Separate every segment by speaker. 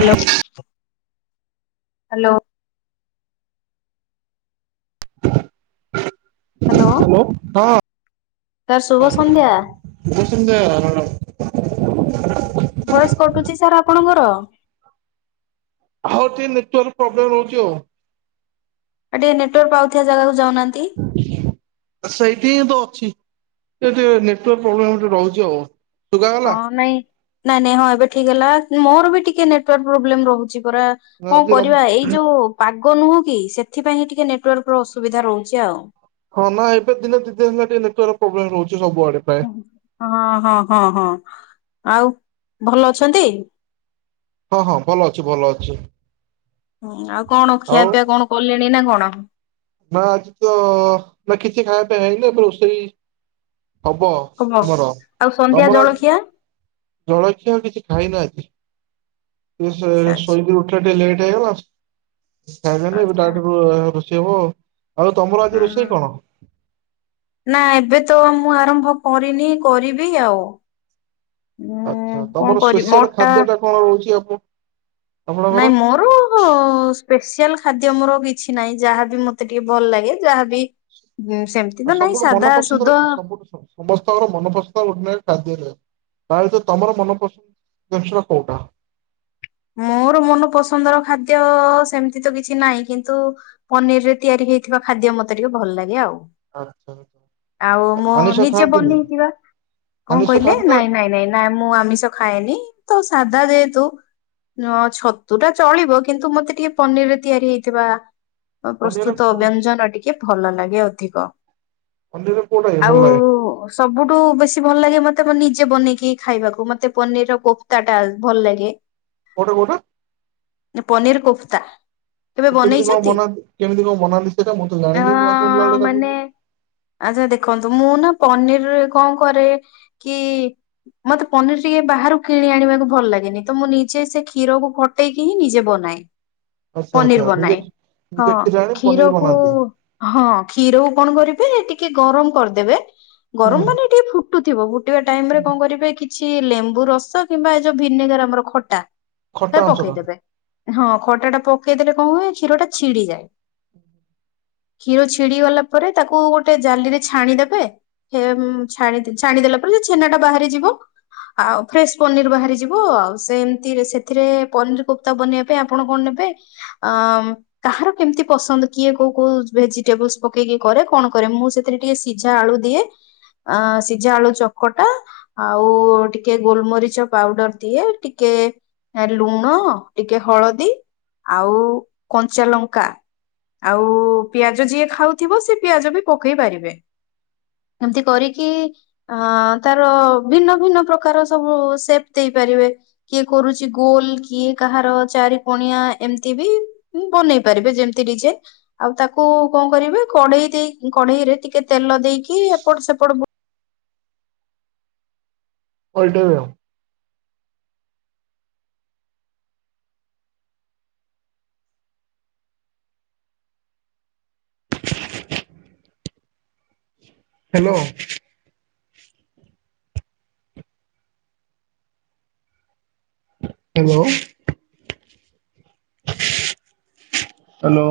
Speaker 1: Hello hello.
Speaker 2: Hello
Speaker 1: sir
Speaker 2: ହଁ
Speaker 1: ଶୁଭ ସନ୍ଧ୍ୟା
Speaker 2: କ [unintelligible] [inaudible]
Speaker 1: ଭଏସ କଟୁଛି ସାର୍ ଆପଣଙ୍କର।
Speaker 2: ହଉ ଟିଏ ନେଟୱର୍କ ପ୍ରୋବ୍ଲେମ ରହୁଛି ଆଉ।
Speaker 1: ଏଠି ଏଇ ନେଟୱାର୍କ ପାଉ ସେ ଜାଗାକୁ ଯାଉନାହାନ୍ତି।
Speaker 2: ସେଇଠି ହିଁ ତ ଅଛି। ଏଇଟି ଟିକେ ନେଟୱାର୍କ ପ୍ରୋବ୍ଲେମ ଟିଏ ରହୁଛି ଆଉ। ଶୁଗାଗଲା
Speaker 1: ହଁ ନାଇଁ ନାଇଁ ନାଇଁ ହଁ ଏବେ ଠିକ ହେଲା ମୋର ବି ଟିକେ କେ ନେଟୱାର୍କ ପ୍ରୋବ୍ଲେମ ରହୁଛି। ପୁରା
Speaker 2: ନା
Speaker 1: କଣ
Speaker 2: ଆଜି ରବି
Speaker 1: କରିବା ଏଇ ଯୋଉ ପା ପାଗ ନୁହଁ କି ସେଥିପାଇଁଁ ଟିକେ ନେଟୱାର୍କ ର ଅସୁବିଧା ରହୁଛି ଆଉ
Speaker 2: ହଁ ନା ଏବେ ଦିନ ଦି ଦିନ ଟିକେ ନେଟାର୍ ପ୍ରୋବ୍ଲେମ ରହୁଛି। ସବୁଆଡେ ପ୍ରାୟ
Speaker 1: ହଁ ହଁ ହଁ ହଁ। ଆଉ ଭଲ ଅଛନ୍ତି।
Speaker 2: ହଁ ହଁ ଭଲ ଅଛି ଭଲ ଅଛି।
Speaker 1: ହୁଁ ଆଉ କଣ ଖିଆ
Speaker 2: ଆଉ
Speaker 1: ପିଆ କଣ କଲେଣି ନା କଣ? [inaudible]
Speaker 2: ନା ଆଜି ତ ନା କିଛି ଖାଇବା ପାଇବା ହେଇନି ଏବେ ରୋଷେଇ ହବ ତମର
Speaker 1: ଆଉ ସନ୍ଧ୍ୟା
Speaker 2: ତମର
Speaker 1: ଜଳଖିଆ
Speaker 2: ଜଳଖିଆ କିଛି ଖାଇନାହାନ୍ତି। ଟିକେ ଶୋ
Speaker 1: ଆଛା
Speaker 2: ଶୋଇକି ଉଠି ବା ଟିକେ ଲେଟ ହେଇଗଲା। ଖାଇବେନା ଏବେ
Speaker 1: ଆଛା
Speaker 2: ଡାଇରେକ୍ଟ ରୋ ଯିବ ଆଉ [unintelligible] ତମର ଆଜି
Speaker 1: ହଁ
Speaker 2: ରୋଷେଇ କଣ?
Speaker 1: ନା ଏବେ ତ ମୁଁ ଆରମ୍ଭ କରିନି କରିବି ଆଉ ଉଁ
Speaker 2: ଆଚ୍ଛା
Speaker 1: କଣ
Speaker 2: ତମର
Speaker 1: କରିବି
Speaker 2: ସ୍ପେଶିଆଲ
Speaker 1: ମୋରଟା
Speaker 2: ଖାଦ୍ୟ ଟା କଣ ରହୁଛି ଆପ ଆପଣଙ୍କର?
Speaker 1: ନାଇଁ ମୋର ସ୍ପେସିଆଲ ଖାଦ୍ୟ ମୋର କି କିଛି ନାହିଁ ଯାହାବି ମତେ ଟିକେ ଭଲ ଲାଗେ ଯାହାବି ହୁଁ ସେମିତି ତ ନାଇଁ
Speaker 2: ସବୁଠୁ
Speaker 1: ସାଧା ସୁଧ
Speaker 2: ମନପସନ୍ଦର ସବୁଠୁ ସମସ୍ତଙ୍କର ମନପସନ୍ଦର ଗୋଟିଏ ନେଖା ଖାଦ୍ୟ ଥାଏ। ତାହେଲେ ତମର ମନପସନ୍ଦ ଦର୍ଶନ କୋଉଟା?
Speaker 1: ମୋର ମନ ପସନ୍ଦର ଖାଦ୍ୟ ସେମିତି ତ କିଛି ନାହିଁ କିନ୍ତୁ ପନିରରେ ତିଆରି ହେଇଥିବା ଖାଦ୍ୟ ମତେ ଟିକେ ଭଲଲାଗେ ଆଉ।
Speaker 2: ଆଚ୍ଛା ଆଚ୍ଛା।
Speaker 1: ଆଉ ମୁଁ
Speaker 2: ଆମିଷ
Speaker 1: ନିଜେ
Speaker 2: ଖାଆନ୍ତିନି
Speaker 1: ବନେଇଥିବା କଣ
Speaker 2: ଆମିଷ
Speaker 1: କହିଲେ
Speaker 2: ଖାଆନ୍ତି ନା
Speaker 1: ନାଇଁ ନାଇଁ ନାଇଁ ନା ମୁଁ ଆମିଷ ଖାଏନି। ତ ସାଧା ଯେହେତୁ ନ ଛତୁ ଟା ଚଳିବ କିନ୍ତୁ ମତେ ଟିକେ ପନିରରେ ତିଆରି ହେଇଥିବା
Speaker 2: ପନିର
Speaker 1: ପ୍ରସ୍ତୁତ ବ୍ୟଞ୍ଜନ ଟିକେ! ! ଭଲ ଲାଗେ ଅଧିକ
Speaker 2: ପନିରରେ କୋଉଟା କି ଭଲ
Speaker 1: ଆଉ
Speaker 2: ଲାଗେ
Speaker 1: ସବୁ ବେଶୀ ଭଲଲାଗେ ମତେ ନିଜେ ବନେଇକି ଖାଇବାକୁ ମତେ ପନିର ର କୋପତା ଟା ଭଲ ଲାଗେ
Speaker 2: କୋଉଟା କୋଉଟା
Speaker 1: ପନୀର୍ କୋପତା
Speaker 2: କେମିତି କଣ ବନାନ୍ତି କେମିତି କଣ ବନାନ୍ତି ସେଇଟା ମୁଁତ
Speaker 1: ଅ
Speaker 2: ଜାଣିନି ମୁଁ ନୂଆ ସୁଣିଲା ଭଳି
Speaker 1: ମାନେ
Speaker 2: ଲାଗୁଛି
Speaker 1: ପନିରରେ କଣ କରେ କି, ମତେ ପନିର ଟିକେ ବାହାରୁ କିଣି ଆଣିବାକୁ ଭଲ ଲାଗେନି ତ ମୁଁ ନି- ଯେ ସେ କ୍ଷୀରକୁ କଟେଇକି ହିଁ ନିଜେ ବନାଏ।
Speaker 2: ଆଚ୍ଛା ଆଚ୍ଛା
Speaker 1: ପନିର
Speaker 2: ନିଜେ
Speaker 1: ବନାଏ ହଁ
Speaker 2: ନିଜେ ଆଣି
Speaker 1: କ୍ଷୀର
Speaker 2: ପନିର
Speaker 1: କୁ
Speaker 2: ବନାନ୍ତି
Speaker 1: ହଁ କ୍ଷୀରକୁ କଣ କରେ - ହେଁ ଟିକେ ଗରମ କରିଦେବେ!
Speaker 2: ହୁଁ।
Speaker 1: ଗରମ ମାନେ
Speaker 2: ହୁଁ।
Speaker 1: ଟିକେ ଫୁ- ଫୁଟୁଥିବ ଗୁ - ଏବେ ଟାଇମ ରେ କଣ କଣିବେ କି? କିଛି ଲେମ୍ବୁ ରସ କିମ୍ବା ଏ ଯୋଉ ଭିନେଗର ଆମର ଖଟ୍ ଟା
Speaker 2: ଖଟା ଅଂଶ ଟା
Speaker 1: ହଁ ଖଟା ଟା ପକେଇଦେଲେ କଣ ହୁଏ କ୍ଷୀର ଟା ଛିଡିଯାଏ, କ୍ଷୀର ଛିଡି ଗଲା ପରେ ତାକୁ ଗୋଟେ ଜାଲିରେ ଛାଣିଦେବେ ଛାଣିଦେଲା ପରେ ଛେନାଟା ବାହାରିଯିବ ଆଉ ଫ୍ରେଶ ପନିର ବାହାରିଯିବ ଆଉ ସେ। ସେଥିରେ ପନିର ପୁକ୍ତା ବନେଇବା ପାଇଁ ଆପଣ କଣ ନେବେ ଆଁ କାହାର କେମିତି ପସନ୍ଦ କିଏ କୋଉ କୋଉ ଭେଜିଟେବୁଲସ ପକେଇକି କରେ କଣ କରେ ମୁଁ ସେଥିରେ ଟିକେ ସିଝା ଆଳୁ ଦିଏ ସିଝା ଆଳୁ ଚକଟା ଆଉ ଟିକେ ଗୋଲମରିଚ ପାଉଡର ଦିଏ ଟିକେ। ଟିକେ ଲୁଣ ଟିକେ ହଳଦୀ ଆଉ କଞ୍ଚା ଲଙ୍କା ଆଉ ପିଆଜ ଯିଏ ଖାଉଥିବ ସେ ପିଆଜ ବି ପକେଇ ପାରିବେ ଏମିତି କରିକି ଆଁ ତାର ଭିନ୍ନ ଭିନ୍ନ ପ୍ରକାର ସବୁ ସେପ ଦେଇପାରିବେ। କିଏ କରୁଛି ଗୋଲ କିଏ କାହାର ଚାରି କଣିଆ ଏମିତି ବି ବନେଇ ପାରିବେ ଯେମିତି ଡିଜାଇନ ଆଉ ତାକୁ କଣ କରିବେ କଢେଇଦେଇକି କଢେଇରେ ଟିକେ ତେଲ ଦେଇକି ଏପଟ ସେପଟ କ-
Speaker 2: ଓଲଟେଇବେ hello. Hello hello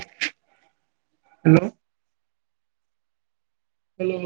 Speaker 2: hello hello.